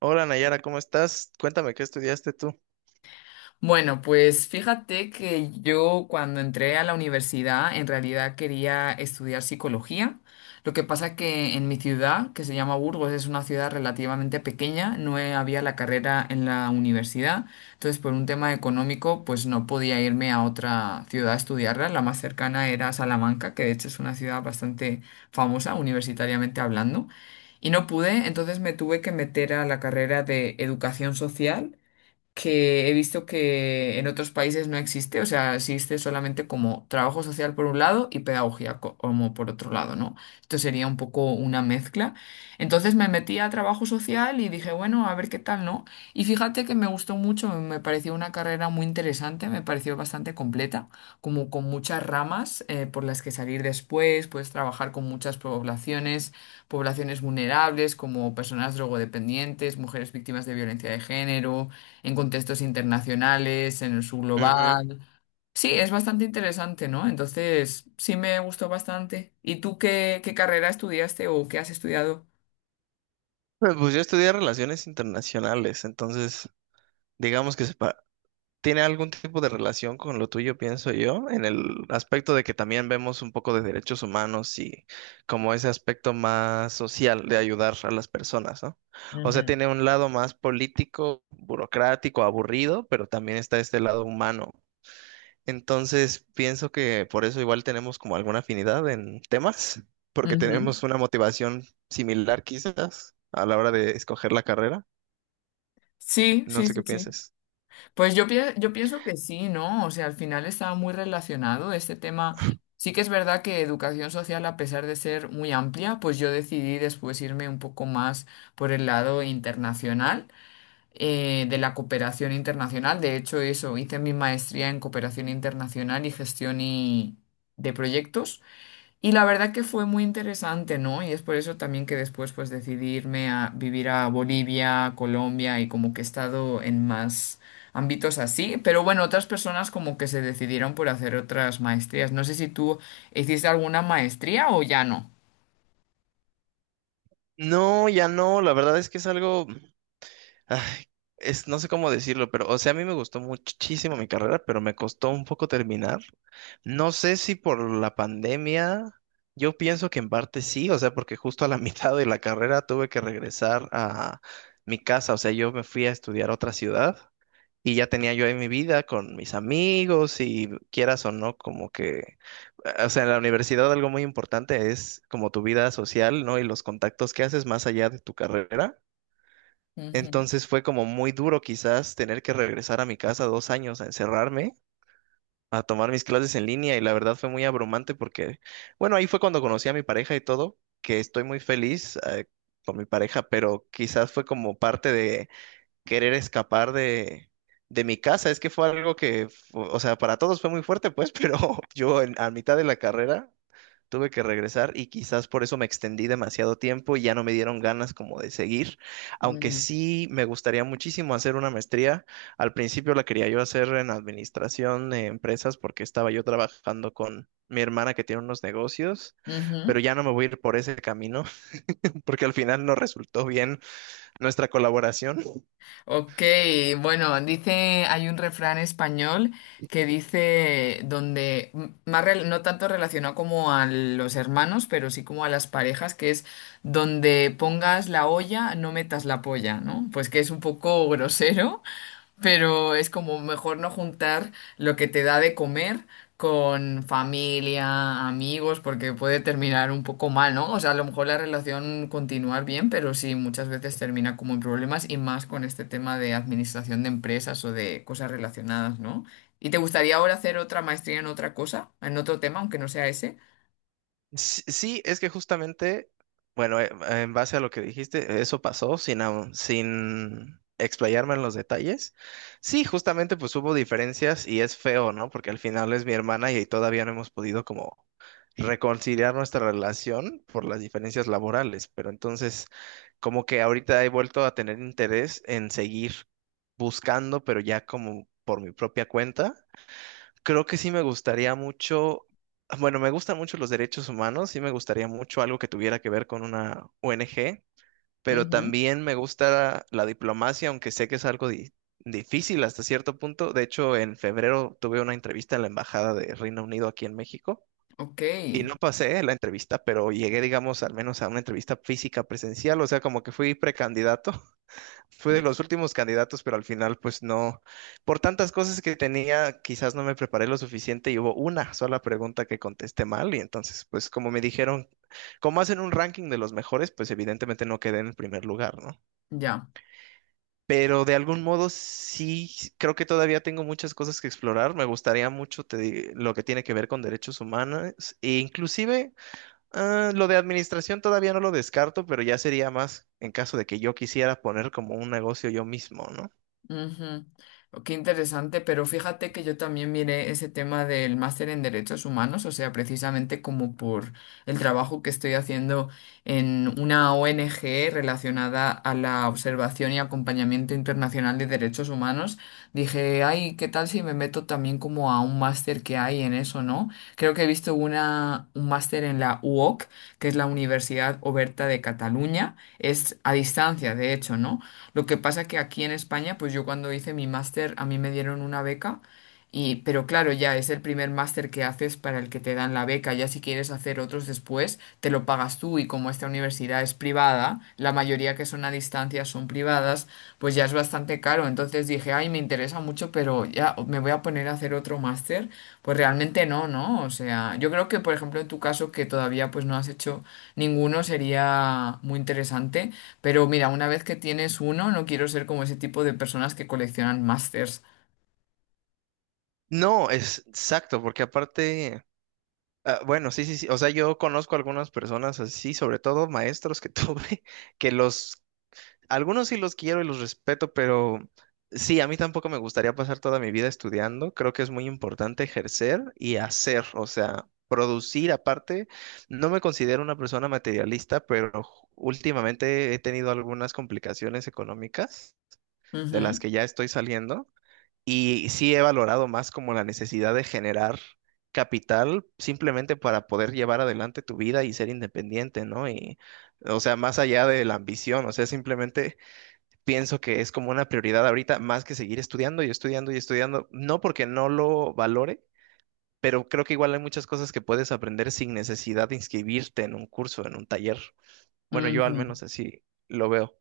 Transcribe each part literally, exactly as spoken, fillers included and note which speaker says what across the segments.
Speaker 1: Hola Nayara, ¿cómo estás? Cuéntame, ¿qué estudiaste tú? Ujú.
Speaker 2: Bueno, pues fíjate que yo cuando entré a la universidad en realidad quería estudiar psicología. Lo que pasa que en mi ciudad, que se llama Burgos, es una ciudad relativamente pequeña, no he- había la carrera en la universidad. Entonces, por un tema económico, pues no podía irme a otra ciudad a estudiarla. La más cercana era Salamanca, que de hecho es una ciudad bastante famosa universitariamente hablando. Y no pude, entonces me tuve que meter a la carrera de educación social que he visto que en otros países no existe, o sea, existe solamente como trabajo social por un lado y pedagogía co- como por otro lado, ¿no? Esto sería un poco una mezcla. Entonces me metí a trabajo social y dije, bueno, a ver qué tal, ¿no? Y fíjate que me gustó mucho, me pareció una carrera muy interesante, me pareció bastante completa, como con muchas ramas eh, por las que salir después, puedes trabajar con muchas poblaciones, poblaciones vulnerables como personas drogodependientes, mujeres víctimas de violencia de género en contextos internacionales, en el
Speaker 1: Eh,
Speaker 2: subglobal. Sí, es bastante interesante, ¿no? Entonces, sí me gustó bastante. ¿Y tú qué, qué carrera estudiaste o qué has estudiado?
Speaker 1: Pues yo estudié relaciones internacionales, entonces digamos que se pa- tiene algún tipo de relación con lo tuyo, pienso yo, en el aspecto de que también vemos un poco de derechos humanos y como ese aspecto más social de ayudar a las personas, ¿no? O
Speaker 2: Ujú.
Speaker 1: sea, tiene un lado más político, burocrático, aburrido, pero también está este lado humano. Entonces, pienso que por eso igual tenemos como alguna afinidad en temas, porque
Speaker 2: Ujú.
Speaker 1: tenemos una motivación similar quizás a la hora de escoger la carrera.
Speaker 2: Sí,
Speaker 1: No
Speaker 2: sí,
Speaker 1: sé
Speaker 2: sí,
Speaker 1: qué
Speaker 2: sí.
Speaker 1: pienses.
Speaker 2: Pues yo, pie- yo pienso que sí, ¿no? O sea, al final estaba muy relacionado este tema. Sí que es verdad que educación social, a pesar de ser muy amplia, pues yo decidí después irme un poco más por el lado internacional. Eh, de la cooperación internacional. De hecho, eso, hice mi maestría en cooperación internacional y gestión y- de proyectos. Y la verdad que fue muy interesante, ¿no? Y es por eso también que después pues decidí irme a vivir a Bolivia, Colombia y como que he estado en más ámbitos así. Pero bueno, otras personas como que se decidieron por hacer otras maestrías. No sé si tú hiciste alguna maestría o ya no.
Speaker 1: No, ya no, la verdad es que es algo, ay, es, no sé cómo decirlo, pero o sea, a mí me gustó muchísimo mi carrera, pero me costó un poco terminar. No sé si por la pandemia, yo pienso que en parte sí, o sea, porque justo a la mitad de la carrera tuve que regresar a mi casa, o sea, yo me fui a estudiar a otra ciudad. Y ya tenía yo ahí mi vida con mis amigos y quieras o no, como que, o sea, en la universidad algo muy importante es como tu vida social, ¿no? Y los contactos que haces más allá de tu carrera.
Speaker 2: Ujú.
Speaker 1: Entonces fue como muy duro quizás tener que regresar a mi casa dos años a encerrarme, a tomar mis clases en línea y la verdad fue muy abrumante porque, bueno, ahí fue cuando conocí a mi pareja y todo, que estoy muy feliz, eh, con mi pareja, pero quizás fue como parte de querer escapar de, de mi casa. Es que fue algo que, fu- o sea, para todos fue muy fuerte, pues, pero yo en- a mitad de la carrera tuve que regresar y quizás por eso me extendí demasiado tiempo y ya no me dieron ganas como de seguir, aunque
Speaker 2: Mm.
Speaker 1: sí me gustaría muchísimo hacer una maestría. Al principio la quería yo hacer en administración de empresas porque estaba yo trabajando con mi hermana, que tiene unos negocios, pero
Speaker 2: Ujú.
Speaker 1: ya no me voy a ir por ese camino porque al final no resultó bien nuestra colaboración.
Speaker 2: Ok, bueno, dice, hay un refrán español que dice donde, m- más rel- no tanto relacionado como a los hermanos, pero sí como a las parejas, que es donde pongas la olla, no metas la polla, ¿no? Pues que es un poco grosero, pero es como mejor no juntar lo que te da de comer con familia, amigos, porque puede terminar un poco mal, ¿no? O sea, a lo mejor la relación continuar bien, pero sí, muchas veces termina como en problemas y más con este tema de administración de empresas o de cosas relacionadas, ¿no? ¿Y te gustaría ahora hacer otra maestría en otra cosa, en otro tema, aunque no sea ese?
Speaker 1: Sí, sí, es que justamente, bueno, eh, en base a lo que dijiste, eso pasó sin, au- sin explayarme en los detalles. Sí, justamente pues hubo diferencias y es feo, ¿no? Porque al final es mi hermana y todavía no hemos podido como reconciliar nuestra relación por las diferencias laborales, pero entonces como que ahorita he vuelto a tener interés en seguir buscando, pero ya como por mi propia cuenta. Creo que sí me gustaría mucho, bueno, me gustan mucho los derechos humanos, sí me gustaría mucho algo que tuviera que ver con una O N G, pero
Speaker 2: Ujú.
Speaker 1: también me gusta la diplomacia, aunque sé que es algo di- difícil hasta cierto punto. De hecho, en febrero tuve una entrevista en la Embajada de Reino Unido aquí en México
Speaker 2: Ok,
Speaker 1: y no pasé la entrevista, pero llegué, digamos, al menos a una entrevista física presencial, o sea, como que fui precandidato. Fui de los últimos candidatos, pero al final, pues no. Por tantas cosas que tenía, quizás no me preparé lo suficiente y hubo una sola pregunta que contesté mal. Y entonces, pues como me dijeron, como hacen un ranking de los mejores, pues evidentemente no quedé en el primer lugar, ¿no?
Speaker 2: ya.
Speaker 1: Pero de algún modo sí, creo que todavía tengo muchas cosas que explorar. Me gustaría mucho, te di- lo que tiene que ver con derechos humanos e inclusive, ah, lo de administración todavía no lo descarto, pero ya sería más en caso de que yo quisiera poner como un negocio yo mismo, ¿no?
Speaker 2: Ujú. Oh, qué interesante, pero fíjate que yo también miré ese tema del máster en derechos humanos, o sea, precisamente como por el trabajo que estoy haciendo en una O N G relacionada a la observación y acompañamiento internacional de derechos humanos, dije, ay, ¿qué tal si me meto también como a un máster que hay en eso, ¿no? Creo que he visto una, un máster en la U O C, que es la Universidad Oberta de Cataluña, es a distancia, de hecho, ¿no? Lo que pasa que aquí en España, pues yo cuando hice mi máster, a mí me dieron una beca y, pero claro, ya es el primer máster que haces para el que te dan la beca. Ya si quieres hacer otros después, te lo pagas tú y como esta universidad es privada, la mayoría que son a distancia son privadas, pues ya es bastante caro. Entonces dije, ay, me interesa mucho, pero ya me voy a poner a hacer otro máster. Pues realmente no, ¿no? O sea, yo creo que, por ejemplo, en tu caso, que todavía pues no has hecho ninguno, sería muy interesante. Pero mira, una vez que tienes uno, no quiero ser como ese tipo de personas que coleccionan masters.
Speaker 1: No, es exacto, porque aparte, ah, bueno, sí, sí, sí, o sea, yo conozco algunas personas así, sobre todo maestros que tuve, que los, algunos sí los quiero y los respeto, pero sí, a mí tampoco me gustaría pasar toda mi vida estudiando. Creo que es muy importante ejercer y hacer, o sea, producir aparte. No me considero una persona materialista, pero últimamente he tenido algunas complicaciones económicas de las
Speaker 2: Ujú,
Speaker 1: que ya estoy saliendo. Y sí he valorado más como la necesidad de generar capital simplemente para poder llevar adelante tu vida y ser independiente, ¿no? Y, o sea, más allá de la ambición, o sea, simplemente pienso que es como una prioridad ahorita más que seguir estudiando y estudiando y estudiando, no porque no lo valore, pero creo que igual hay muchas cosas que puedes aprender sin necesidad de inscribirte en un curso, en un taller. Bueno, yo
Speaker 2: ujú.
Speaker 1: al menos así lo veo.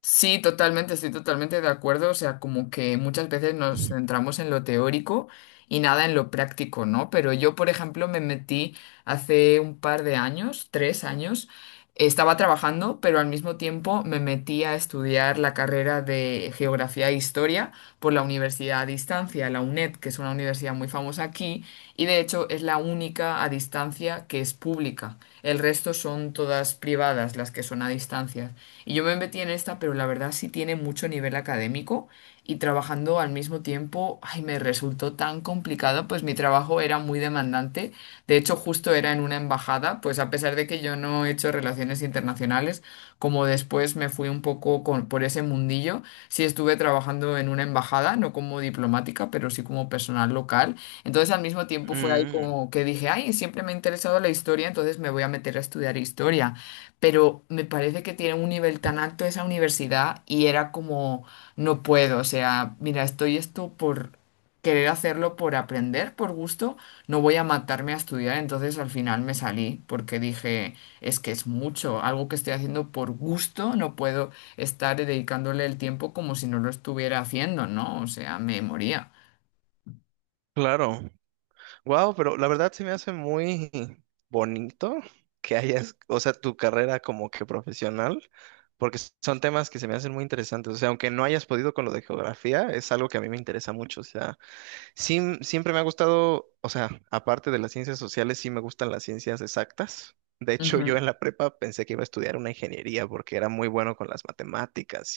Speaker 2: Sí, totalmente, estoy totalmente de acuerdo. O sea, como que muchas veces nos centramos en lo teórico y nada en lo práctico, ¿no? Pero yo, por ejemplo, me metí hace un par de años, tres años, estaba trabajando, pero al mismo tiempo me metí a estudiar la carrera de Geografía e Historia por la Universidad a Distancia, la UNED, que es una universidad muy famosa aquí y de hecho es la única a distancia que es pública. El resto son todas privadas, las que son a distancia. Y yo me metí en esta, pero la verdad sí tiene mucho nivel académico y trabajando al mismo tiempo, ay, me resultó tan complicado, pues mi trabajo era muy demandante. De hecho, justo era en una embajada, pues a pesar de que yo no he hecho relaciones internacionales, como después me fui un poco con- por ese mundillo, sí estuve trabajando en una embajada, no como diplomática, pero sí como personal local. Entonces al mismo tiempo fue ahí
Speaker 1: Mm,
Speaker 2: como que dije, ay, siempre me ha interesado la historia, entonces me voy a meter a estudiar historia, pero me parece que tiene un nivel tan alto esa universidad y era como, no puedo, o sea, mira, estoy esto por querer hacerlo, por aprender, por gusto, no voy a matarme a estudiar, entonces al final me salí porque dije, es que es mucho, algo que estoy haciendo por gusto, no puedo estar dedicándole el tiempo como si no lo estuviera haciendo, ¿no? O sea, me moría.
Speaker 1: claro. Wow, pero la verdad se me hace muy bonito que hayas, o sea, tu carrera como que profesional, porque s- son temas que se me hacen muy interesantes. O sea, aunque no hayas podido con lo de geografía, es algo que a mí me interesa mucho. O sea, sí, m- siempre me ha gustado, o sea, aparte de las ciencias sociales, sí me gustan las ciencias exactas. De hecho, yo en la prepa pensé que iba a estudiar una ingeniería porque era muy bueno con las matemáticas.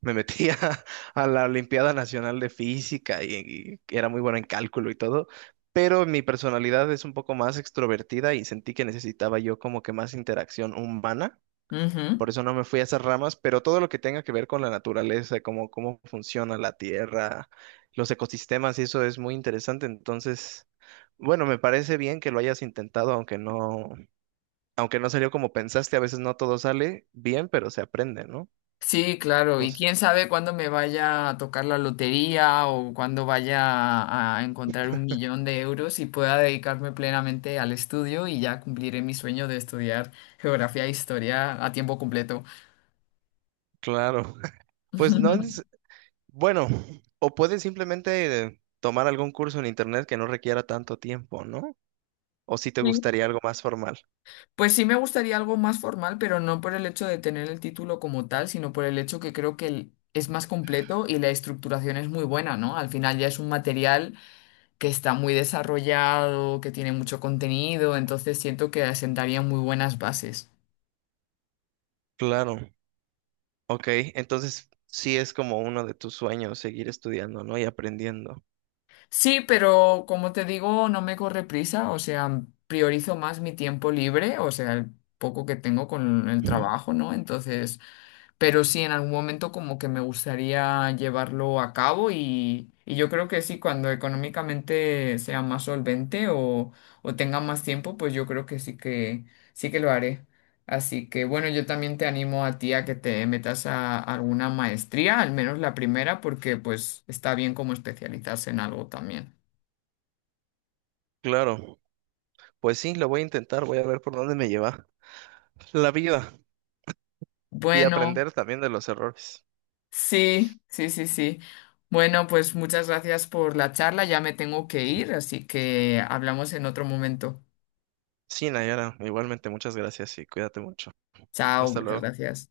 Speaker 1: Me metí a, a la Olimpiada Nacional de Física y, y era muy bueno en cálculo y todo, pero mi personalidad es un poco más extrovertida y sentí que necesitaba yo como que más interacción humana.
Speaker 2: Ujú, ujú.
Speaker 1: Por eso no me fui a esas ramas, pero todo lo que tenga que ver con la naturaleza, como cómo funciona la tierra, los ecosistemas, y eso es muy interesante. Entonces, bueno, me parece bien que lo hayas intentado. Aunque no, aunque no, salió como pensaste, a veces no todo sale bien, pero se aprende, ¿no?
Speaker 2: Sí, claro,
Speaker 1: No
Speaker 2: y
Speaker 1: sé.
Speaker 2: quién sabe cuándo me vaya a tocar la lotería o cuándo vaya a encontrar un millón de euros y pueda dedicarme plenamente al estudio y ya cumpliré mi sueño de estudiar geografía e historia a tiempo completo.
Speaker 1: Claro. Pues no. Bueno, o puedes simplemente tomar algún curso en internet que no requiera tanto tiempo, ¿no? O si te
Speaker 2: Sí.
Speaker 1: gustaría algo más formal.
Speaker 2: Pues sí me gustaría algo más formal, pero no por el hecho de tener el título como tal, sino por el hecho que creo que el- es más completo y la estructuración es muy buena, ¿no? Al final ya es un material que está muy desarrollado, que tiene mucho contenido, entonces siento que asentaría muy buenas bases.
Speaker 1: Claro, ok, entonces sí es como uno de tus sueños seguir estudiando, ¿no? Y aprendiendo.
Speaker 2: Sí, pero como te digo, no me corre prisa, o sea, priorizo más mi tiempo libre, o sea, el poco que tengo con el trabajo, ¿no? Entonces... Pero sí, en algún momento como que me gustaría llevarlo a cabo y, y yo creo que sí, cuando económicamente sea más solvente o, o tenga más tiempo, pues yo creo que sí que sí que lo haré. Así que bueno, yo también te animo a ti a que te metas a alguna maestría, al menos la primera, porque pues está bien como especializarse en algo también.
Speaker 1: Claro, pues sí, lo voy a intentar, voy a ver por dónde me lleva la vida y
Speaker 2: Bueno,
Speaker 1: aprender también de los errores.
Speaker 2: sí, sí, sí, sí. Bueno, pues muchas gracias por la charla, ya me tengo que ir, así que hablamos en otro momento.
Speaker 1: Sí, Nayara, igualmente muchas gracias y cuídate mucho.
Speaker 2: Chao,
Speaker 1: Hasta
Speaker 2: muchas
Speaker 1: luego.
Speaker 2: gracias.